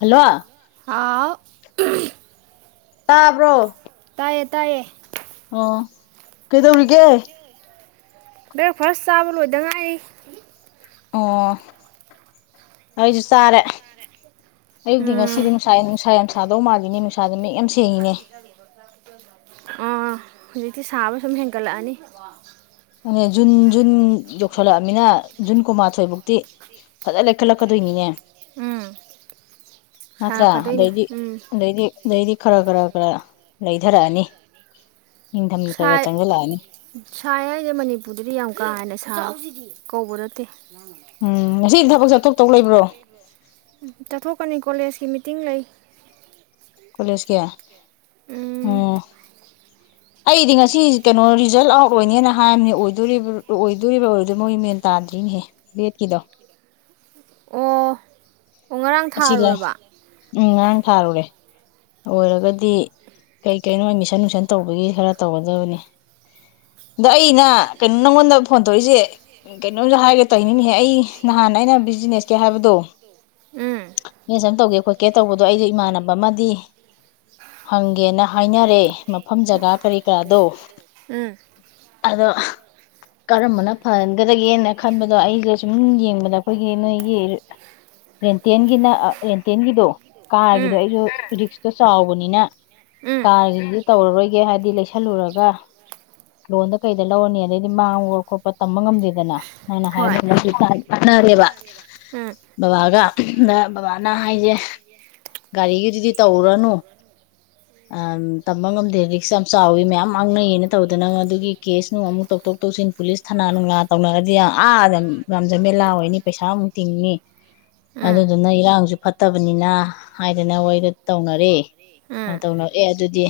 hello ꯍꯥꯎ ꯎꯍꯡ ꯇꯥꯕ꯭ꯔꯣ ꯇꯥꯢꯌꯦ ꯇꯥꯢꯌꯦ ꯑꯣ ꯀꯩꯗꯧꯔꯤꯒꯦ ꯕ꯭ꯔꯦꯛꯐꯥꯁ ꯆꯥꯕ ꯂꯣꯏꯗ ꯉꯥꯢꯔꯤ ꯑꯣ ꯑꯩꯁꯨ ꯆꯥꯔꯦ ꯑꯌꯨꯛꯗꯤ ꯉꯁꯤꯗꯤ ꯎꯝ ꯅꯨꯡꯁꯥ ꯅꯨꯡꯁꯥ ꯌꯥꯝ ꯁꯥꯗꯧ ꯃꯥꯜꯂꯤꯅꯦ ꯅꯨꯡꯁꯥꯖꯦ ꯃꯌꯦꯛ ꯌꯥꯝ ꯁꯦꯡ ꯎꯥ ꯍꯧꯖꯤꯛꯇꯤ ꯁꯥꯕ ꯁꯨꯝ ꯍꯦꯟꯒꯠꯂꯛꯑꯅꯤ ꯑꯅꯦ ꯖꯨꯟ ꯖꯨꯟ ꯌꯧꯁꯜꯂꯛꯑꯃꯤꯅ ꯖꯨꯟ ꯀꯨꯟꯃꯥꯊꯣꯏꯐꯧꯛꯇꯤ ꯐꯖꯅ ꯂꯩꯈꯠꯂꯛꯀꯗꯣꯏꯅꯤꯅꯦ ꯎꯝ ꯃꯥꯠꯇ꯭ꯔ ꯁꯥꯔꯛꯀꯗꯣꯏꯅꯦ ꯑꯗꯗꯤꯗꯤ ꯎꯝ ꯑꯗꯩꯗꯤ ꯈꯔ ꯈꯔ ꯈꯔ ꯂꯩꯊꯔꯛꯑꯅꯤ ꯏ ꯊꯝ ꯀꯒ ꯁꯥꯏ ꯆꯪꯒ ꯂꯑꯅꯤ ꯁꯥꯏ ꯃꯅꯤꯄꯨꯔꯗꯗꯤ ꯌꯥꯝꯎ ꯀꯥ ꯍꯦꯟꯅ ꯁꯥ ꯀꯧꯕ ꯅꯠꯇꯦ ꯋꯥꯃ ꯎꯝ [unintelligible] ꯆꯠꯊꯣꯛꯀꯅꯤ ꯀꯣꯂꯦꯖꯀꯤ ꯃꯤꯇꯤꯡ ꯂꯩ ꯀꯣꯂꯦꯖꯀꯤ ꯎꯝ ꯑꯣ ꯑꯩꯗꯤ ꯉꯁꯤ ꯀꯩꯅꯣ ꯔꯤꯖꯜꯠ ꯑꯥꯎꯠ ꯑꯣꯏꯅꯦꯅ ꯍꯥꯏꯕꯅꯦꯗꯣ ꯑꯣꯏꯗꯣꯔꯤꯕ ꯑꯣꯏꯔꯗꯣꯏ ꯃꯣꯏ ꯃꯦꯟ ꯇꯥꯗ꯭ꯔꯤꯅꯦꯍ ꯕꯦꯠꯀꯤꯗꯣ ꯑꯣ ꯑꯣ ꯉꯔꯥꯡ ꯑꯁꯤꯒ ꯊꯥꯔꯨꯔꯕ ꯎꯝ ꯉꯔꯥꯡ ꯊꯥꯔꯨꯔꯦ ꯑꯣꯏꯔꯒꯗꯤ ꯀꯩ ꯀꯩꯅꯣ ꯑꯦꯃꯤꯁꯟ ꯨꯏꯁꯟ ꯇꯧꯕꯒꯤ ꯈꯔ ꯇꯧꯒꯗꯕꯅꯤ ꯑꯗ ꯑꯩꯅ ꯀꯩꯅꯣ ꯅꯪꯉꯣꯟꯗ ꯐꯣꯟ ꯇꯧꯏꯁꯦ ꯀꯩꯅꯣꯝꯁꯨ ꯍꯥꯏꯒꯦ ꯇꯧꯅꯤꯍꯦ ꯑꯩ ꯅꯍꯥꯟ ꯑꯩꯅ ꯕꯤꯖꯤꯅꯦꯁꯀꯦ ꯍꯥꯏꯕꯗꯣ ꯎꯝ ꯅ ꯁꯝ ꯇꯧꯒꯦ ꯈꯣꯠꯀꯦ ꯇꯧꯕꯗꯣ ꯑꯩꯗꯣ ꯏꯃꯥꯟꯅꯕ ꯑꯃꯗꯤ ꯍꯪꯒꯦꯅ ꯍꯥꯏꯅꯔꯦ ꯃꯐꯝ ꯖꯒꯥ ꯀꯔꯤ ꯀꯔꯥꯗꯣ ꯎꯝ ꯑꯗꯣ ꯀꯔꯝꯕꯅ ꯐꯍꯟꯒꯗꯒꯦꯅ ꯈꯟꯕꯗꯣ ꯑꯩꯁꯦ ꯁꯨꯝ ꯌꯦꯡꯕꯗ ꯑꯩꯈꯣꯏꯒꯤ ꯅꯣꯏꯒꯤ ꯔꯦꯟꯇꯦꯟꯒꯤꯅ ꯔꯦꯟꯇꯦꯟꯒꯤꯗꯣ ꯎꯝ ꯀꯥꯔꯒꯤꯗꯣ ꯑꯩꯁꯨ ꯔꯤꯛꯁꯇꯣ ꯆꯥꯎꯕꯅꯤꯅ ꯎꯝ ꯀꯥꯔꯒꯤꯗꯤ ꯇꯧꯔꯔꯣꯏꯒꯦ ꯍꯥꯏꯕꯗꯤ ꯂꯩꯁꯜꯂꯨꯔꯒ ꯂꯣꯟꯗ ꯀꯩꯗ ꯂꯧꯔꯅꯤ ꯑꯗꯩꯗꯤ ꯃꯥꯡꯕ ꯈꯣꯠꯄ ꯇꯝꯕ ꯉꯝꯗꯦꯗꯅ ꯅꯪꯅ ꯍꯣꯏ ꯍꯥꯏꯕ ꯀꯥꯟꯅꯔꯦꯕ ꯎꯝ ꯕꯕꯥꯒ ꯗ ꯕꯥꯅ ꯍꯥꯏꯁꯦ ꯒꯥꯔꯤꯒꯤ ꯑꯗꯨꯗꯤ ꯇꯧꯔꯅꯨ ꯇꯝꯕ ꯉꯝꯗꯦ ꯔꯤꯛꯁ ꯌꯥꯝ ꯆꯥꯎꯋꯤ ꯃꯌꯥꯝ ꯃꯥꯡꯅꯩꯌꯦꯅ ꯇꯧꯗꯅ ꯑꯗꯨꯒꯤ ꯀꯦꯁ ꯅꯨꯡ ꯑꯃꯨꯛ ꯇꯧꯊꯣꯛ ꯇꯧꯁꯤꯟ ꯄꯨꯂꯤꯁ ꯊꯅꯥ ꯅꯨꯡꯂ ꯇꯧꯅꯔꯗꯤ ꯌꯥꯝ ꯑꯥꯗ ꯌꯥꯝꯖꯃꯦꯂꯥꯑꯣꯅꯤ ꯄꯩꯁꯥ ꯑꯃꯨꯛ ꯇꯤꯡꯉꯅꯤ ꯎꯝ ꯑꯗꯨꯗꯨꯅ ꯏꯔꯥꯡꯁꯨ ꯐꯠꯇꯕꯅꯤꯅ ꯍꯥꯏꯗꯅ ꯑꯩꯣꯏꯗ ꯇꯧꯅꯔꯤ ꯎꯝ ꯇꯧꯅ ꯑꯦ ꯑꯗꯨꯗꯤ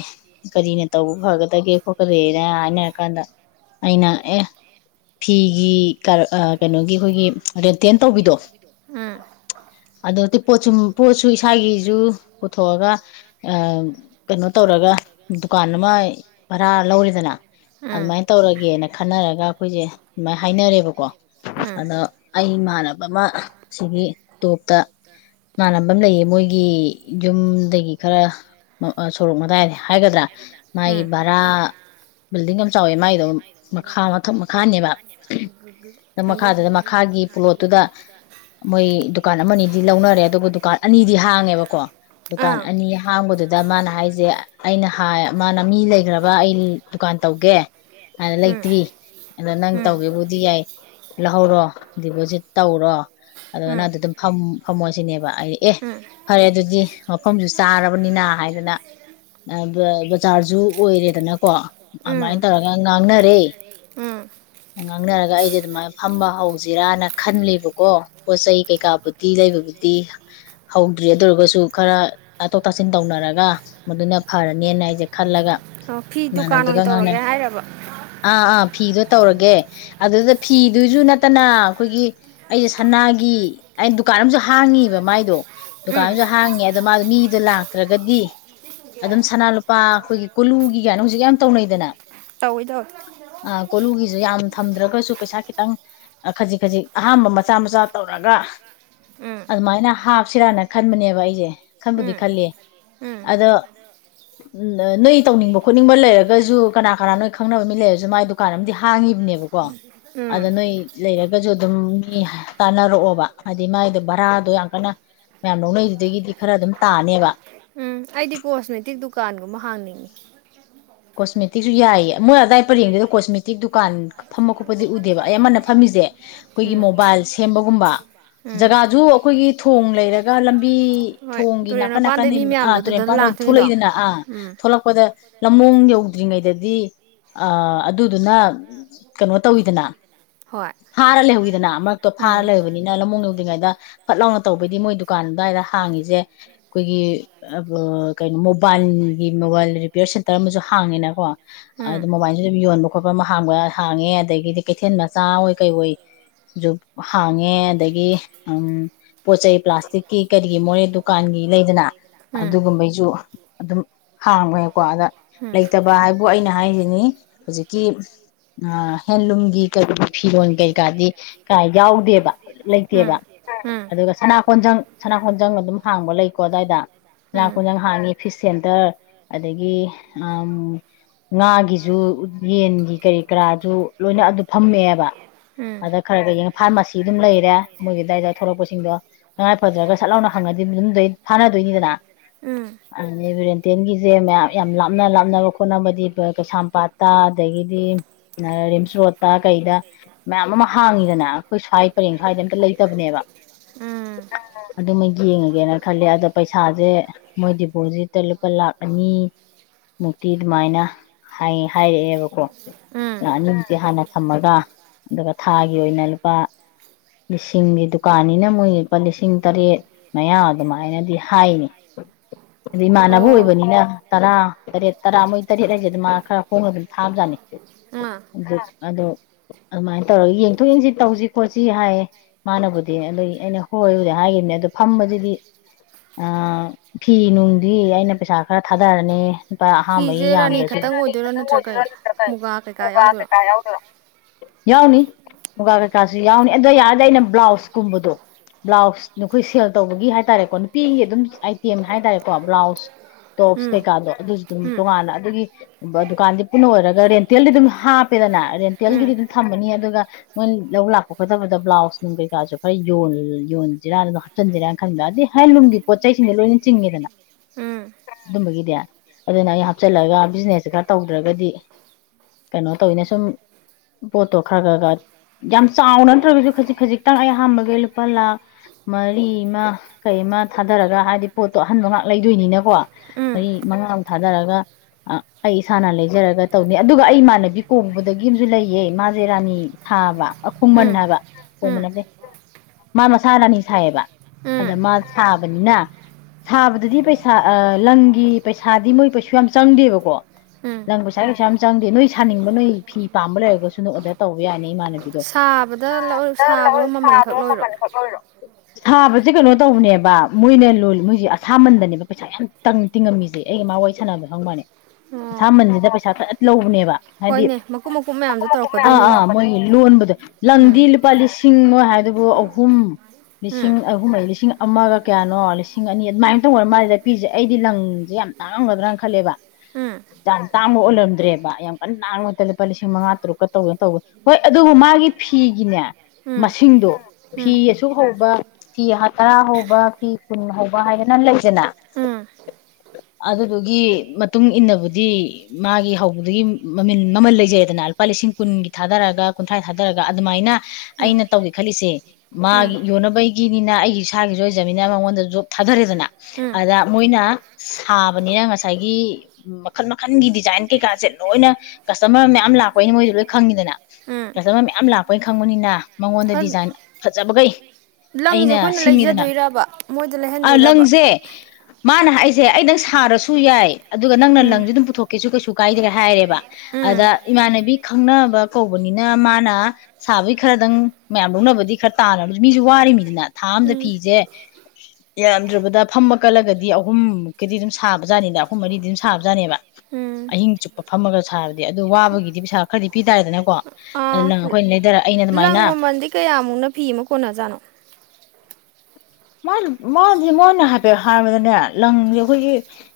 ꯀꯔꯤꯅ ꯇꯧ ꯐꯒꯠ ꯈꯒꯦ ꯈꯣꯠꯀꯗꯦꯅ ꯍꯥꯏꯅꯔ ꯀꯥꯟꯗ ꯑꯩꯅ ꯑꯦ ꯐꯤꯒꯤ ꯀꯩꯅꯣꯒꯤ ꯑꯩꯈꯣꯏꯒꯤ ꯔꯦꯟꯇꯦꯟ ꯇꯧꯕꯤꯗꯣ ꯎꯝ ꯑꯗꯨꯣ ꯄꯣꯠ ꯄꯣꯠꯁꯨ ꯃꯥꯒꯤꯖꯨ ꯄꯨꯊꯣꯛꯑꯒ ꯀꯩꯅꯣ ꯇꯧꯔꯒ ꯗꯨꯀꯥꯟ ꯑꯃ ꯈꯔ ꯂꯧꯔꯤꯗꯅ ꯎꯝ ꯑꯗꯨꯃꯥꯏꯅ ꯇꯧꯔꯒꯦꯅ ꯈꯟꯅꯔꯒ ꯑꯩꯈꯣꯏꯁꯦ ꯑꯗꯨꯃꯥꯏꯅ ꯍꯥꯏꯅꯔꯦꯕꯀꯣ ꯑꯗꯣ ꯑꯩ ꯏꯃꯥꯟꯅꯕ ꯑꯃ ꯁꯤꯒꯤ ꯇꯣꯞꯇ ꯏꯥꯟꯅꯕ ꯑꯃ ꯂꯩꯌꯦꯕ ꯃꯣꯏꯒꯤ ꯌꯨꯝꯗꯒꯤ ꯈꯔ ꯁꯣꯔꯣꯛ ꯃꯇꯥꯏ ꯍꯥꯏꯒꯗ꯭ꯔꯥ ꯎꯝ ꯃꯥꯒꯤ ꯚꯥꯔꯥ [unintelligible] ꯑꯗꯨ ꯆꯋ ꯑ ꯃꯈꯥ ꯃꯊꯛ ꯃꯈꯥꯅꯦꯕꯛ ꯎꯝ ꯃꯈꯥꯗꯨꯗ ꯃꯈꯥꯒꯤ ꯄꯣꯂꯣꯠꯇꯨꯗ ꯃꯣꯏ ꯗꯨꯀꯥꯟ ꯑꯃꯅꯤꯗꯤ ꯂꯧꯅꯔꯦ ꯑꯗꯨꯒ ꯗꯨꯀꯥꯟ ꯑꯅꯤꯗꯤ ꯍꯥꯡꯉꯦꯕꯀꯣ ꯗꯨꯀꯥꯟ ꯑꯥ ꯑꯅꯤ ꯍꯥꯡꯕꯗꯨꯗ ꯃꯥꯅ ꯍꯥꯏꯁꯦ ꯑꯩꯅ ꯃꯥꯅ ꯃꯤ ꯂꯩꯈ꯭ꯔꯕ ꯑꯩ ꯗꯨꯀꯥꯟ ꯇꯧꯒꯦ ꯎꯝ ꯠꯇ꯭ꯔꯤ ꯑꯗ ꯅꯪ ꯎꯝ ꯇꯧꯒꯦꯕꯨꯗꯤ ꯌꯥꯏ ꯂꯧꯍꯧꯔꯣ ꯗꯤꯄꯣꯖꯤꯠ ꯇꯧꯔꯣ ꯑꯗꯨꯅ ꯎꯝ ꯑꯗꯨ ꯑꯗꯨꯝ ꯐꯝꯃꯣꯁꯤꯅꯦꯕ ꯑꯩ ꯑꯦ ꯎꯝ ꯐꯔꯦ ꯑꯗꯨꯗꯤ ꯃꯐꯝꯁꯨ ꯆꯥꯔꯕꯅꯤꯅ ꯍꯥꯏꯗꯅ ꯕꯖꯥꯔꯁꯨ ꯑꯣꯏꯔꯦꯗꯅꯀꯣ ꯎꯝ ꯑꯗꯨꯃꯥꯏꯅ ꯇꯧꯔꯒ ꯉꯥꯡꯅꯔꯦ ꯎꯝ ꯉꯥꯡꯅꯔꯒ ꯑꯩꯗꯤ ꯑꯗꯨꯃꯥꯏꯅ ꯐꯝꯕ ꯍꯧꯁꯤꯔꯥꯅ ꯈꯟꯜꯂꯤꯕꯀꯣ ꯄꯣꯠ ꯆꯩ ꯀꯩꯀꯥꯕꯨꯗꯤ ꯂꯩꯕꯕꯨꯗꯤ ꯍꯧꯗ꯭ꯔꯤ ꯑꯗꯨ ꯑꯣꯏꯔꯒꯁꯨ ꯈꯔ ꯇꯥꯊꯣꯛ ꯇꯥꯁꯤꯟ ꯇꯧꯅꯔꯒ ꯃꯗꯨꯅ ꯐꯔꯅꯦꯅ ꯑꯩꯁꯦ ꯈꯜꯂꯒ ꯑꯣ ꯐꯤ ꯗꯨꯀꯥꯟ ꯏꯃꯥꯟꯅꯕꯗꯨꯒ ꯑꯣꯏꯅ ꯇꯧꯔꯒꯦ ꯉꯥꯡꯅꯔꯦ ꯍꯥꯏꯔꯕ ꯑꯥ ꯑꯥ ꯐꯤꯗꯣ ꯇꯧꯔꯒꯦ ꯑꯗꯨꯗ ꯐꯤꯗꯨꯁꯨ ꯅꯠꯇꯅ ꯑꯩꯈꯣꯏꯒꯤ ꯑꯩꯁꯦ ꯁꯅꯥꯒꯤ ꯑꯩꯅ ꯗꯨꯀꯥꯟ ꯑꯃꯁꯨ ꯍꯥꯡꯉꯤꯕ ꯃꯥꯏꯗꯣ ꯗꯨꯀꯥꯟ ꯎꯝ ꯑꯃꯁꯁꯨ ꯍꯥꯡꯉꯦ ꯑꯗꯣ ꯃꯥꯗꯣ ꯃꯤꯗꯣ ꯂꯥꯛꯇ꯭ꯔꯒꯗꯤ ꯑꯗꯨꯝ ꯁꯅꯥ ꯂꯨꯄꯥ ꯑꯩꯈꯣꯏꯒꯤ ꯀꯨꯂꯨꯒꯤ ꯀꯥꯏꯅꯣ ꯍꯧꯖꯤꯛ ꯌꯥꯝ ꯇꯧꯅꯩꯗꯅ ꯇꯧꯋꯤ ꯇꯧꯋꯤ ꯑ ꯀꯣꯂꯨꯒꯤꯁꯨ ꯌꯥꯝ ꯊꯝꯗ꯭ꯔꯒꯁꯨ ꯄꯩꯁꯥ ꯈꯤꯇꯪ ꯈꯖꯤꯛ ꯈꯖꯤꯛ ꯑꯍꯥꯝꯕ ꯃꯆꯥ ꯃꯆꯥ ꯇꯧꯔꯒ ꯎꯝ ꯑꯗꯨꯃꯥꯏꯅ ꯍꯥꯞ ꯁꯤꯔꯥꯟꯅ ꯈꯟꯕꯅꯦꯕ ꯑꯩꯁꯦ ꯈꯟꯕꯨꯗꯤ ꯎꯝ ꯈꯜꯜꯂꯤ ꯎꯝ ꯑꯗꯣ ꯅꯣꯏ ꯇꯧꯅꯤꯡꯕ ꯈꯣꯠꯅꯤꯡꯕ ꯂꯩꯔꯒꯁꯨ ꯀꯅꯥ ꯀꯅꯥ ꯅꯣꯏ ꯈꯪꯅꯕ ꯃꯤ ꯂꯩꯔꯁꯨ ꯃꯥꯏ ꯗꯨꯀꯥꯟ ꯑꯃꯗꯤ ꯍꯥꯡꯉꯤꯕꯅꯦꯕꯀꯣ ꯎꯝ ꯑꯗ ꯅꯣꯏ ꯂꯩꯔꯒꯁꯨ ꯑꯗꯨꯝ ꯃꯤ ꯇꯥꯟꯅꯔꯛꯑꯣꯕ ꯍꯥꯏꯗꯤ ꯃꯥꯏꯗꯣ ꯚꯔꯥꯗꯣ ꯌꯥꯝ ꯀꯟꯅ ꯃꯌꯥꯝ ꯂꯧꯅꯩꯗꯨꯗꯒꯤꯗꯤ ꯈꯔ ꯑꯗꯨꯝ ꯇꯥꯅꯦꯕ ꯝ ꯑꯩꯗꯤ ꯀꯣꯁꯃꯦꯇꯤꯛ ꯗꯨꯀꯥꯟꯒꯨꯝꯕ ꯍꯥꯡꯅꯤꯡꯉꯤ ꯀꯣꯁꯃꯦꯇꯤꯛꯁꯨ ꯌꯥꯏꯌꯦ ꯃꯣꯏ ꯑꯗꯥꯏ ꯄꯔꯦꯡꯗꯨꯗ ꯀꯣꯁꯃꯦꯇꯤꯛ ꯗꯨꯀꯥꯟ ꯐꯝꯕ ꯈꯣꯠꯄꯗꯤ ꯎꯗꯦꯕ ꯑꯩ ꯑꯃꯅ ꯐꯝꯃꯤꯁꯦ ꯑꯩꯈꯣꯏꯒꯤ ꯎꯝ ꯃꯣꯕꯥꯏꯜ ꯁꯦꯝꯕꯒꯨꯝꯕ ꯎꯝ ꯖꯒꯥꯁꯨ ꯑꯩꯈꯣꯏꯒꯤ ꯊꯣꯡ ꯂꯩꯔꯒ ꯂꯝꯕꯤ ꯍꯣꯏ ꯊꯣꯡꯒꯤ ꯇꯨꯔꯦꯜ ꯅꯥꯀꯟ ꯃꯄꯥꯟꯗꯩ ꯅꯥꯀꯟꯗ ꯃꯤ ꯃꯌꯥꯝꯗꯣ ꯑꯥ ꯑꯗꯨꯗ ꯇꯨꯔꯦꯟꯄꯥꯟ ꯑꯣꯏꯅ ꯂꯥꯛꯇꯣꯏꯅꯤꯗꯣ ꯊꯣꯛꯂꯛꯏꯗꯅ ꯑꯥ ꯎꯝ ꯊꯣꯛꯂꯛꯄꯗ ꯃꯑꯣꯡ ꯌꯧꯗ꯭ꯔꯤꯉꯩꯗꯗꯤ ꯑ ꯑꯗꯨꯗꯨꯅ ꯀꯩꯅꯣ ꯇꯧꯋꯤꯗꯅ ꯍꯣꯏ ꯐꯥꯔ ꯂꯩꯍꯧꯋꯤꯗꯅ ꯑꯃꯛꯇꯣ ꯐꯥꯔ ꯎꯝ ꯂꯩꯍꯧꯕꯕꯅꯤꯅ ꯂꯃꯣꯡ ꯌꯧꯗ꯭ꯔꯤꯉꯩꯗ ꯐꯠ ꯂꯥꯎꯅ ꯇꯧꯕꯩꯗꯤ ꯃꯣꯏ ꯗꯨꯀꯥꯟ ꯑꯗꯨꯋꯥꯏꯗ ꯍꯥꯡꯉꯤꯁꯦ ꯑꯩꯈꯣꯏꯒꯤ ꯑ ꯀꯩꯅ ꯕꯥꯜꯒꯤ ꯃꯣꯕꯥꯏꯜ ꯔꯤꯄꯤꯦꯌꯔꯁꯟ ꯍꯥꯡꯉꯦꯅꯣ ꯎꯝ ꯃꯣꯕꯥ ꯍꯟꯕ ꯈꯣꯠꯄ ꯑꯃ ꯍꯥꯡꯕ ꯍꯥꯡꯉꯦ ꯑꯗꯒꯤꯗꯤ ꯀꯩꯊꯦꯜ ꯃꯆꯥ ꯍꯣꯏ ꯀꯩ ꯍꯁꯨ ꯍꯥꯡꯉꯦ ꯑꯗꯒꯤ ꯎꯝ ꯄꯣꯠ ꯆꯩ ꯄ꯭ꯂꯥꯁꯇꯤꯛꯀꯤ ꯀꯔꯤꯒꯤ ꯃꯣꯔꯦ ꯗꯨꯀꯥꯟꯒꯤ ꯂꯩꯗꯅ ꯎꯝ ꯑꯗꯨꯒꯨꯝꯕꯩꯁꯨ ꯑꯗꯨꯝ ꯍꯥꯡꯉꯦꯀꯣ ꯑꯗ ꯎꯝ ꯂꯩꯇꯕ ꯍꯥꯏꯕꯨ ꯑꯩꯅ ꯍꯥꯏꯁꯤꯅꯤ ꯍꯧꯖꯤꯛꯀꯤ ꯍꯦꯟꯂꯨꯝꯒꯤ ꯀ ꯐꯤꯔꯣꯜ ꯀꯩꯀꯥꯗꯤ ꯀꯌꯥ ꯌꯥꯎꯗꯦꯕ ꯎꯝ ꯂꯩꯇꯦꯕ ꯎꯝ ꯑꯗꯨꯒꯥꯏ ꯈꯣꯟꯖꯪ ꯁꯅꯥ ꯈꯣꯟꯖꯪ ꯑꯗꯨꯝ ꯍꯥꯡꯕ ꯂꯩꯀꯣ ꯑꯗꯨꯋꯥꯏꯗ ꯁꯅꯥ ꯎꯝ ꯈꯣꯟꯖꯪ ꯍꯥꯡꯉꯤ ꯐꯤꯁ ꯁꯦꯟꯇꯔ ꯑꯗꯒꯤ ꯎ ꯉꯥꯒꯤꯁꯨ ꯌꯦꯟꯒꯤ ꯀꯔꯤ ꯀꯔꯥꯗꯨ ꯂꯣꯏꯅ ꯑꯗꯨ ꯐꯝꯃꯛꯑꯦꯕ ꯑꯗ ꯈꯔ ꯀꯩꯡ ꯐꯥꯔꯃꯥꯁꯤ ꯑꯗꯨꯝ ꯂꯩꯔꯦ ꯃꯣꯏꯒꯤ ꯑꯗꯨꯗꯥꯋꯥꯏꯗ ꯊꯂꯛꯄꯁꯤꯡꯗꯣ ꯇꯉꯥꯏ ꯐꯗ꯭ꯔꯒ ꯆꯠ ꯂꯥꯎꯅ ꯍꯪꯉꯗꯤ ꯑꯗꯨꯨꯝꯗꯣꯏ ꯐꯥꯅꯗꯣꯏꯅꯤꯗꯅ ꯎꯝ ꯑꯗꯨꯗꯒꯤꯩ ꯔꯦꯟꯇꯦꯟꯒꯤꯁꯦ ꯃꯌꯥꯝ ꯌꯥꯝ ꯂꯥꯛ ꯌꯥꯝꯅ ꯂꯥꯞꯅꯕ ꯈꯣꯠꯅꯕꯗꯤ ꯀꯩꯁꯥꯝꯄꯥꯠꯇ ꯑꯗꯒꯤꯗꯤ ꯔꯤꯝꯁ ꯔꯣꯗꯠꯇ ꯀꯩꯗ ꯃꯌꯥꯝ ꯑꯃ ꯍꯥꯡꯉꯤꯗꯅ ꯑꯩꯈꯣꯏ ꯁ꯭ꯋꯥꯏ ꯄꯔꯦꯡ ꯁ꯭ꯋꯥꯏꯗ ꯑꯝꯇ ꯂꯩꯇꯕꯅꯦꯕ ꯎꯝ ꯎꯝ ꯑꯗꯨꯃ ꯌꯦꯡꯉꯒꯦꯅ ꯈꯂꯦ ꯑꯗ ꯄꯩꯁꯥꯁꯦ ꯃꯣꯏ ꯗꯤꯄꯣꯖꯤꯠꯇ ꯂꯨꯄꯥ ꯂꯥꯛ ꯑꯅꯤ ꯃꯨꯛꯇꯤ ꯑꯗꯨꯃꯥꯏꯅ ꯍꯥꯏꯔꯛꯑꯦꯕꯀꯣ ꯎꯝ ꯂꯥꯛ ꯑꯅꯤꯃꯨꯛꯇꯤ ꯍꯥꯟꯅ ꯊꯝꯃꯒ ꯑꯗꯨꯒ ꯊꯥꯒꯤ ꯑꯣꯏꯅ ꯂꯨꯄꯥ ꯂꯤꯁꯤꯡꯒꯤ ꯗꯨꯀꯥꯟꯅꯤ ꯑꯩꯅ ꯃꯣꯏ ꯂꯨꯄꯥ ꯂꯤꯁꯤꯡ ꯇꯔꯦꯠ ꯃꯌꯥ ꯑꯗꯨꯃꯥꯏꯅꯗꯤ ꯍꯥꯏꯅꯤ ꯑꯗꯨ ꯏꯃꯥꯟꯅꯕ ꯑꯣ ꯑꯣꯏꯕꯅꯤꯅ ꯇꯔꯥ ꯇꯔꯦꯠ ꯇꯔꯥ ꯃꯣꯏ ꯇꯔꯦꯠ ꯍꯥꯏꯁꯦ ꯑꯗꯨ ꯃꯥ ꯈꯔ ꯍꯣꯡꯅ ꯑꯗꯨꯝ ꯊꯥꯕꯖꯥꯠꯅꯤ ꯑꯥ ꯑꯗꯨ ꯑꯗꯣ ꯃꯥꯏ ꯇꯧꯔꯒ ꯌꯦꯡꯊꯣꯛ ꯌꯦꯡꯁꯤꯟ ꯇꯧꯁꯤ ꯈꯣꯠꯁꯤ ꯍꯥꯏ ꯃꯥꯅꯕꯨꯗꯤ ꯑꯗꯨꯒꯤ ꯑꯩꯅ ꯍꯣꯏꯕꯨꯗꯤ ꯍꯥꯏꯒꯤꯕꯅꯦ ꯑꯗꯣ ꯐꯝꯕꯁꯤꯗꯤ ꯐꯤ ꯅꯨꯡ ꯑꯩꯅ ꯄꯩꯁꯥ ꯈꯔ ꯊꯥꯗꯔꯦ ꯐꯤꯁꯦ ꯔꯥꯅꯤ ꯈꯛꯇꯪ ꯑꯣꯏꯗꯣꯏꯔꯣ ꯈꯤꯇꯪ ꯅꯠꯇ꯭ꯔ ꯑꯣꯏꯗꯣꯏꯔꯥ ꯀꯩꯅꯣ ꯅꯠꯇ꯭ꯔꯒ ꯃꯨꯒꯥ ꯀꯩꯀꯥ ꯌꯥꯎꯗꯣꯏꯔꯣ ꯌꯥꯎꯅꯤ ꯃꯨꯒꯥ ꯀꯩꯀꯥꯁꯨ ꯌꯥꯎꯅꯤ ꯑꯗꯣ ꯌꯥꯔꯗꯤ ꯑꯩꯅ ꯕ꯭ꯂꯥꯎꯁ ꯀꯨꯝꯕꯗꯣ ꯕ꯭ꯂꯥꯎꯁ ꯑꯈꯣꯏ ꯁꯦꯜ ꯇꯧꯕꯒꯤ ꯍꯥꯏꯇꯥꯔꯦꯀꯣ ꯅꯨꯄꯤꯒꯤ ꯑꯗꯨꯝ ꯁꯦꯜꯇꯧꯕꯒꯤ ꯍꯥꯏꯇꯥꯔꯦꯀꯣ ꯕ꯭ꯂꯥꯎꯁ ꯇꯣꯞꯁ ꯎꯝ ꯀꯩꯀꯥꯗꯣ ꯎꯝ ꯇꯣꯉꯥꯟꯅ ꯑꯗꯨꯒꯤ ꯕ ꯗꯨꯀꯥꯟꯗꯤ ꯄꯨꯟꯅ ꯑꯣꯏꯔꯒ ꯔꯦꯟꯇꯦꯜꯗꯤ ꯑꯗꯨꯝ ꯍꯥꯞꯄꯦꯗꯅ ꯎꯝ ꯔꯦꯟꯇꯦꯜꯒꯤꯗꯥꯗꯨ ꯊꯝꯃꯅꯤ ꯑꯗꯨꯒ ꯃꯣꯏ ꯂꯧ ꯂꯥꯛꯄ ꯈꯣꯠꯇꯕꯗ ꯕ꯭ꯂꯥꯎꯁ ꯅꯨꯡ ꯀꯩꯀꯥꯁꯨ ꯈꯔ ꯌꯣꯟ ꯌꯣꯟꯁꯤꯔꯥꯅ ꯑꯗꯨꯝ ꯍꯥꯞꯆꯤꯟꯁꯤꯔꯥꯅ ꯈꯟꯕ ꯑꯗꯩ ꯍꯦꯟꯂꯨꯝꯒꯤ ꯄꯣꯠ ꯆꯩꯁꯤꯡꯗ ꯂꯣꯏꯅ ꯆꯤꯡꯉꯤꯗꯅ ꯎꯝ ꯑꯗꯨꯝꯕꯒꯤꯗꯤꯌꯥ ꯑꯗꯨꯅ ꯑꯩ ꯍꯥꯞꯆꯜꯂꯒ ꯕꯤꯖꯤꯅꯦꯁ ꯈꯔ ꯇꯧꯗ꯭ꯔꯒꯗꯤ ꯀꯩꯅꯣ ꯇꯧꯅ ꯁꯨꯝ ꯄꯣꯠꯇꯣ ꯈꯔ ꯈꯔ ꯈꯔ ꯌꯥꯝ ꯆꯥꯎꯅ ꯅꯠꯇ꯭ꯔꯒꯁꯨ ꯈꯖꯤꯛ ꯈꯖꯤꯛꯇꯪ ꯑꯩ ꯑꯍꯥꯟꯕꯒꯤ ꯂꯨꯄꯥ ꯂꯥꯛ ꯃꯔꯤ ꯑꯃ ꯀꯩ ꯑꯃ ꯊꯥꯗꯔꯒ ꯍꯥꯏꯗꯤ ꯄꯣꯠꯇꯣ ꯑꯍꯟꯕ ꯉꯥꯛ ꯂꯩꯗꯣꯏꯅꯤꯅꯀꯣ ꯎꯝ ꯍꯥꯏ ꯃꯉꯥꯃꯨꯛ ꯊꯥꯗꯔꯒ ꯑꯩ ꯏꯁꯥꯅ ꯂꯩꯖꯔꯒ ꯇꯧꯅꯤ ꯑꯗꯨꯒ ꯑꯩ ꯏꯃꯥꯟꯅꯕꯤ ꯀꯣꯡꯕꯗꯒꯤ ꯑꯃꯁꯨ ꯂꯩꯌꯦ ꯃꯥꯁꯦ ꯔꯥꯅꯤ ꯁꯥꯕ ꯈꯣꯡꯃꯟ ꯎꯝ ꯍꯥꯏꯕ ꯀꯣꯡꯕ ꯎꯝ ꯅꯠꯇꯦ ꯃꯥ ꯃꯁꯥ ꯔꯥꯅꯤ ꯁꯥꯏꯌꯦꯕ ꯎꯝ ꯑꯗ ꯃꯥ ꯁꯥꯕꯅꯤꯅ ꯁꯥꯕꯗꯨꯗꯤ ꯄꯩꯁꯥ ꯂꯪꯒꯤ ꯄꯩꯁꯥꯗꯤ ꯃꯣꯏ ꯀꯩꯁꯨ ꯌꯥꯝ ꯆꯪꯗꯦꯕꯀꯣ ꯎꯝ ꯂꯪ ꯄꯩꯁꯥ ꯀꯩꯁꯨ ꯌꯥꯝ ꯆꯪꯗꯦ ꯅꯣꯏ ꯁꯥꯅꯤꯡꯕ ꯅꯣꯏ ꯐꯤ ꯄꯥꯝꯕ ꯂꯩꯔꯒꯁꯨ ꯅꯣꯏ ꯑꯣꯗꯔ ꯇꯧꯕ ꯌꯥꯏꯅꯤ ꯏꯃꯥꯟꯅꯕꯤ ꯁꯥꯕꯗ ꯁꯥꯕ [unintelligible] ꯃꯃꯜ ꯃꯃꯜꯈꯛ ꯂꯣꯏꯔꯣ ꯈꯛ ꯑꯣꯏꯔꯣ ꯁꯥꯕꯁꯦ ꯀꯩꯅꯣ ꯇꯧꯕꯅꯦꯕ ꯃꯣꯏꯅ ꯃꯣꯏꯁꯦ ꯑꯁꯥꯃꯟꯗꯅꯦꯕ ꯄꯩꯁꯥ ꯌꯥꯝ ꯇꯪ ꯇꯤꯡꯉꯝꯃꯤꯁꯦ ꯑꯩꯒꯤ ꯃꯥ ꯋꯥꯔꯤ ꯁꯥꯟꯅꯕꯗ ꯈꯪꯕ ꯋꯥꯅꯦ ꯑꯣ ꯑꯁꯥꯃꯟꯁꯤꯗ ꯄꯩꯁꯥ ꯐꯖ ꯂꯧꯕꯅꯦꯕ ꯍꯥꯏꯗꯤ ꯍꯣꯏꯅꯦ ꯃꯀꯨꯞ ꯃꯀꯨꯞ ꯃꯌꯥꯝꯗꯣ ꯑꯥ ꯇꯧꯔꯛꯀꯗꯣꯏꯅꯤꯅꯦ ꯑꯥ ꯃꯣꯏ ꯂꯣꯟꯕꯗꯣ ꯎꯝ ꯂꯪꯗꯤ ꯂꯨꯄꯥ ꯂꯤ ꯂꯤꯁꯤꯡ ꯃꯣꯏ ꯍꯥꯏꯗꯨꯕꯨ ꯑꯍꯨꯝ ꯎꯝ ꯂꯤꯁꯤꯡ ꯑꯍꯨꯝ ꯂꯤꯁꯤꯡ ꯑꯃꯒ ꯀꯌꯥꯅꯣ ꯂꯤꯁꯤꯡ ꯑꯅꯤ ꯑꯗꯨꯃꯥꯏꯇꯪ ꯑꯣꯏ ꯃꯥꯜꯂꯦꯗ ꯄꯤꯔꯤꯁꯦ ꯑꯩꯗꯤ ꯂꯪ ꯁꯤ ꯌꯥꯝ ꯇꯥꯡꯉꯝꯒꯗ꯭ꯔꯅ ꯈꯜꯂꯦꯕ ꯎꯝ ꯌꯥꯝ ꯇꯥꯡꯕ ꯑꯣꯏꯜꯂꯝꯗ꯭ꯔꯦꯕ ꯌꯥꯝ ꯀꯟꯅ ꯇꯥꯡꯕ ꯃꯇꯝ ꯂꯨꯄꯥ ꯂꯤꯁꯤꯡ ꯃꯉꯥ ꯇꯔꯨꯛꯀ ꯇꯧꯗꯅ ꯇꯧꯕꯗꯣ ꯍꯣꯏ ꯑꯗꯨꯕꯨ ꯃꯥꯒꯤ ꯐꯤꯒꯤꯅꯦ ꯎꯝ ꯃꯁꯤꯡꯗꯣ ꯎꯝ ꯐꯤ ꯑꯁꯨꯛ ꯍꯧꯕ ꯐꯤ ꯇꯔꯥ ꯍꯧꯕ ꯐꯤ ꯀꯨꯟ ꯍꯧꯕ ꯍꯥꯏꯗꯅ ꯂꯩꯗꯅ ꯎꯝ ꯑꯗꯨꯗꯨꯒꯤ ꯃꯇꯨꯡ ꯏꯟꯅꯕꯨꯗꯤ ꯃꯥꯒꯤ ꯍꯧꯕꯗꯨꯒꯤ ꯃꯃꯜ ꯃꯃꯜ ꯂꯩꯖꯩꯗꯅ ꯂꯨꯄꯥ ꯂꯤꯁꯤꯡ ꯀꯨꯟꯒꯤ ꯊꯥꯗꯔꯒ ꯀꯨꯟꯊ꯭ꯔꯥ ꯊꯥꯗꯔꯒ ꯑꯗꯨꯃꯥꯏꯅ ꯑꯩꯅ ꯇꯧꯒꯦ ꯈꯜꯂꯤꯁꯦ ꯃꯥꯒꯤ ꯌꯣꯟꯅꯕꯩꯒꯤꯅꯤꯅ ꯑꯩꯒꯤ ꯏꯁꯥꯒꯤꯁꯨ ꯑꯣꯏꯖꯅꯤꯅ ꯃꯉꯣꯟꯗ ꯖꯣꯕ ꯊꯥꯗꯔꯦꯗꯅ ꯎꯝ ꯎꯝ ꯎꯝ ꯑꯗ ꯃꯣꯏꯅ ꯁꯥꯕꯅꯤꯅ ꯉꯁꯥꯏꯒꯤ ꯃꯈꯜ ꯃꯈꯜꯒꯤ ꯗꯤꯖꯥꯏꯟ ꯀꯩꯀꯥꯁꯦ ꯂꯣꯏꯅ ꯀꯁꯇꯃꯔ ꯃꯌꯥꯝ ꯂꯥꯛꯄꯅꯤꯅ ꯃꯣꯏꯗꯤ ꯂꯣꯏ ꯈꯪꯉꯤꯗꯅ ꯎꯝ ꯀꯁꯇꯃꯔ ꯃꯌꯥꯝ ꯂꯥꯛꯄꯅ ꯈꯪꯕꯅꯤꯅ ꯃꯉꯣꯟꯗ ꯗꯤꯖꯥꯏꯟ ꯐꯖꯕꯒꯩ ꯂꯪꯁꯦ ꯑꯈꯣꯏꯅ ꯂꯩꯖꯗꯣꯏꯔꯕ ꯃꯣꯏꯗ ꯑ ꯂꯩꯍꯟꯗꯣꯏꯔꯕ ꯂꯪꯁꯦ ꯃꯥꯅ ꯍꯥꯏ ꯑꯩꯗꯪ ꯁꯥꯔꯁꯨ ꯌꯥꯏ ꯑꯗꯨꯒ ꯅꯪꯅ ꯎꯝ ꯂꯪꯁꯨ ꯑꯗꯨꯝ ꯄꯨꯊꯣꯛꯀꯦꯁꯨ ꯀꯩꯁꯨ ꯀꯥꯏꯗꯦ ꯍꯥꯏꯔꯦꯕ ꯎꯝ ꯑꯗ ꯏꯃꯥꯅꯕꯤ ꯈꯪꯅꯕ ꯀꯧꯕꯅꯤꯅ ꯃꯥꯅ ꯁꯥꯕꯒꯤ ꯈꯔꯗꯪ ꯃꯌꯥꯝ ꯂꯧꯅꯕꯗꯤ ꯈꯔ ꯇꯥꯅꯕ ꯃꯤꯁꯨ ꯋꯥꯔꯤꯃꯤꯗꯅ ꯊꯥ ꯑꯝꯗ ꯎꯝ ꯐꯤꯁꯦ ꯌꯥꯝ ꯗ꯭ꯔꯕꯗ ꯐꯝꯃ ꯀꯠꯂꯒꯗꯤ ꯑꯍꯨꯝ ꯀꯗꯤ ꯑꯗꯨꯝ ꯁꯥꯕꯖꯥꯠꯅꯤꯗ ꯑꯈꯨꯝ ꯃꯔꯤꯗꯤ ꯑꯗꯨꯝ ꯁꯥꯕꯖꯥꯠꯅꯦꯕ ꯎꯝ ꯑꯍꯤꯡ ꯆꯨꯞꯄ ꯐꯝꯃꯒ ꯁꯥꯕꯗꯤ ꯑꯗꯨ ꯋꯥꯕꯒꯤꯗꯤ ꯄꯩꯁꯥ ꯈꯔꯗꯤ ꯄꯤ ꯇꯔꯦꯗꯅꯀꯣ ꯑꯗ ꯑꯥ ꯅꯪ ꯑꯩꯈꯣꯏꯅ ꯂꯩꯗꯔ ꯑꯩꯅ ꯑꯗꯨꯃꯥꯏꯅ ꯂꯪ ꯃꯃꯜꯗꯤ ꯀꯌꯥꯃꯨꯛꯅ ꯐꯤ ꯑꯃ ꯀꯣꯟꯅꯖꯥꯠꯅꯣ ꯃꯥꯗꯤ ꯃꯣꯏꯅ ꯍꯥꯏꯐꯦꯠ ꯍꯥꯏꯕꯗꯅꯦ ꯂꯪꯁꯦ ꯑꯩꯈꯣꯏꯒꯤ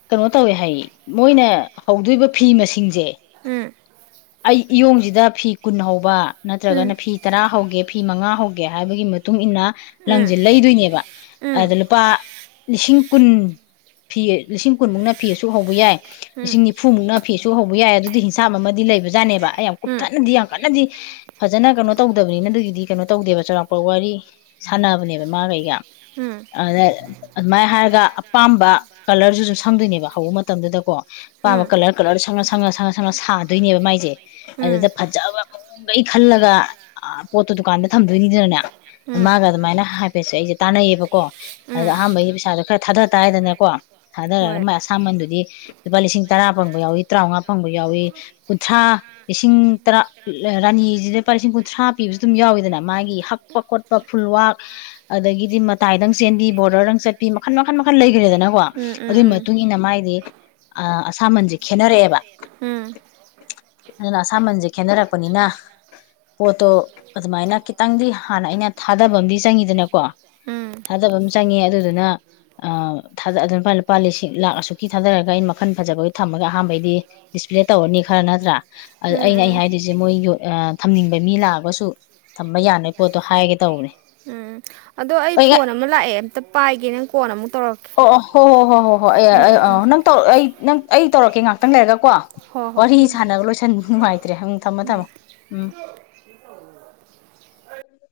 ꯀꯩꯅꯣ ꯇꯧꯋꯦ ꯍꯥꯏ ꯃꯣꯏꯅ ꯍꯧꯗꯣꯏꯔꯤꯕ ꯐꯤ ꯃꯁꯤꯡꯁꯦ ꯎꯝ ꯑꯩ ꯏꯌꯣꯡꯁꯤꯗ ꯐꯤ ꯀꯨꯟ ꯍꯧꯕ ꯎꯝ ꯅꯠꯇ꯭ꯔꯒꯅ ꯐꯤ ꯇꯔꯥ ꯍꯧꯒꯦ ꯐꯤ ꯃꯉꯥ ꯍꯧꯒꯦ ꯍꯥꯏꯕꯒꯤ ꯃꯇꯨꯡ ꯃꯇꯨꯡꯏꯟꯅ ꯎꯝ ꯂꯪꯁꯦ ꯂꯩꯗꯣꯏꯅꯦꯕ ꯑꯗ ꯎꯝ ꯂꯨꯄꯥ ꯂꯤꯁꯤꯡ ꯀꯨꯟ ꯐꯤ ꯂꯤꯁꯤꯡ ꯀꯨꯟꯃꯨꯛꯅ ꯐꯤꯁꯨ ꯍꯧꯕ ꯌꯥꯏ ꯎꯝ ꯂꯤꯁꯤꯡ ꯅꯤꯐꯨꯃꯨꯛꯅ ꯐꯤꯁꯨ ꯍꯧꯕ ꯌꯥꯏ ꯑꯗꯨꯗꯤ ꯏꯁꯥ ꯑꯃꯗꯤ ꯂꯩꯕꯖꯥꯅꯦꯕ ꯑꯩ ꯌꯥꯝ ꯀꯨꯞꯊꯠꯅꯗꯤ ꯎꯝ ꯌꯥꯝ ꯀꯅꯗꯤ ꯐꯖꯅ ꯀꯩꯅꯣ ꯇꯧꯗꯕꯅꯤꯅ ꯑꯗꯨꯒꯤꯗꯤ ꯀꯩꯅꯣ ꯇꯧꯗꯦꯕ ꯆꯥꯎꯔꯥꯛꯄ ꯋꯥꯔꯤ ꯁꯥꯟꯅꯕꯅꯦꯕ ꯃꯥ ꯀꯩꯒ ꯑꯗ ꯑꯗꯨꯃꯥꯏꯅ ꯍꯥꯏꯔꯒ ꯑꯄꯥꯝꯕ ꯀꯂꯔꯗꯨꯁꯨ ꯁꯪꯗꯣꯏꯅꯦꯕ ꯍꯧꯕ ꯃꯇꯝꯗꯨꯗꯀꯣ ꯑꯄꯥꯝꯕ ꯎꯝ ꯀꯂꯔ ꯀꯂꯔ ꯁꯪꯉ ꯁꯪꯉ ꯁꯪꯉ ꯁꯪꯉ ꯁꯥꯗꯣꯏꯅꯦꯕ ꯃꯥꯏꯁꯦ ꯎꯝ ꯎꯝ ꯑꯗꯨꯗ ꯐꯖꯕ ꯃꯑꯣꯡꯈꯩ ꯈꯜꯂꯒ ꯄꯣꯠꯇꯣ ꯗꯨꯀꯥꯟꯗ ꯊꯝꯗꯣꯏꯅꯤꯗꯅꯅꯦ ꯎꯝ ꯃꯥꯒ ꯑꯗꯨꯃꯥꯏꯅ ꯍꯥꯏꯐꯦꯠꯁꯦ ꯑꯩꯁꯦ ꯇꯥꯟꯅꯩꯌꯦꯕꯀꯣ ꯑꯗꯣ ꯎꯝ ꯑꯍꯥꯟꯕꯒꯤ ꯄꯩꯁꯥꯗꯣ ꯈꯔ ꯊꯥꯗ ꯇꯥꯏꯗꯅꯀꯣ ꯊꯥꯗꯔꯒ ꯍꯣꯏ ꯃꯥꯏ ꯑꯁꯥꯝꯕꯟꯗꯨꯗꯤ ꯂꯨꯄꯥ ꯂꯤꯁꯤꯡ ꯇꯔꯥ ꯐꯪꯕ ꯌꯥꯎꯏ ꯇꯔꯥꯃꯉꯥ ꯐꯪꯕ ꯌꯥꯎꯏ ꯀꯨꯟꯊ꯭ꯔꯥ ꯂꯤꯁꯤꯡ ꯇꯔꯥ ꯔꯥꯅꯤꯁꯤꯗ ꯂꯨꯄꯥ ꯂꯤꯁꯤꯡ ꯀꯨꯟꯊ꯭ꯔꯥ ꯄꯤꯕꯁꯨ ꯑꯗꯨꯝ ꯌꯥꯎꯋꯤꯗꯅ ꯃꯥꯒꯤ ꯍꯛꯄ ꯈꯣꯠꯄ ꯐꯨꯜꯋꯥꯛ ꯑꯗꯒꯤ ꯍꯥꯏꯗꯤ ꯃꯇꯥꯏꯗꯪ ꯆꯦꯟꯕꯤ ꯕꯣꯔꯗꯔꯗꯪ ꯆꯠꯄꯤ ꯃꯈꯟ ꯃꯈꯜ ꯃꯈꯟ ꯂꯩꯈ꯭ꯔꯦꯗꯅꯀꯣ ꯎꯝ ꯎꯝ ꯎꯝ ꯑꯗꯨꯒꯤ ꯎꯝ ꯃꯇꯨꯡ ꯏꯟꯅ ꯃꯥꯥꯏꯗꯤ ꯑꯁꯥꯃꯟꯁꯦ ꯈꯦꯠꯅꯔꯛꯑꯦꯕ ꯎꯝ ꯑꯗꯨꯅ ꯑꯁꯥꯃꯟꯁꯦ ꯈꯦꯅꯔꯛꯄꯅꯤꯅ ꯄꯣꯠꯇꯣ ꯑꯗꯨꯃꯥꯏꯅ ꯈꯤꯇꯪꯗꯤ ꯍꯥꯟꯅ ꯑꯩꯅ ꯊꯥꯗꯕ ꯑꯃꯗꯤꯝ ꯆꯪꯉꯤꯗꯅꯀꯣ ꯎꯝ ꯎꯝ ꯊꯥꯗꯕ ꯑꯃ ꯆꯪꯉꯦ ꯑꯗꯨꯗꯨꯅꯥꯗ ꯑꯗꯨ ꯂꯨꯄꯥ ꯂꯨꯄꯥ ꯂꯤꯁꯤꯡ ꯂꯥꯛ ꯑꯁꯨꯛꯀꯤ ꯊꯥꯗꯔꯒ ꯑꯩꯅ ꯃꯈꯟ ꯐꯖꯕꯒꯤ ꯊꯝꯃꯒ ꯑꯍꯥꯟꯕꯩꯗꯤ ꯗꯤꯁꯄ꯭ꯂꯦ ꯇꯧꯔꯅꯤ ꯈꯔ ꯅꯠꯇ꯭ꯔꯥ ꯑꯩꯅ ꯑꯩ ꯎꯝ ꯍꯥꯏꯗꯣꯏꯁꯦ ꯃꯣꯏ ꯊꯝꯅꯤꯡꯕ ꯃꯤ ꯂꯥꯛꯑꯒꯁꯨ ꯊꯝꯕ ꯌꯥꯅꯕꯣꯏ ꯄꯣꯠꯇꯣ ꯍꯥꯏꯒꯦ ꯇꯧꯕꯅꯦ ꯎꯝ ꯑꯗꯣ ꯑꯩ ꯐꯣꯟ ꯑꯃ ꯂꯥꯛꯑꯦ ꯑꯝꯇ ꯄꯥꯏꯒꯦ ꯅꯪ ꯀꯣꯟꯜ ꯑꯃꯨꯛ ꯇꯧꯔꯛꯀꯦ ꯑꯣ ꯑꯣ ꯍꯣ ꯍꯣ ꯍꯣꯏ ꯍꯣꯏ ꯍꯣꯏ ꯎꯝ ꯑꯩ ꯎꯝ ꯑ ꯎꯝ ꯅꯪ ꯑꯩ ꯅꯪ ꯑꯩ ꯇꯧꯔꯛꯀꯦ ꯉꯥꯛꯇꯪ ꯂꯩꯔꯒ ꯀꯣ ꯍꯣꯏ ꯍꯣꯏ ꯋꯥꯔꯤ ꯎꯝ ꯁꯥꯟꯅꯕ ꯂꯣꯏꯁꯟ ꯅꯨꯡꯉꯥꯏꯇ꯭ꯔꯦ ꯊꯝꯃꯣ ꯊꯝꯃꯣ ꯎꯝ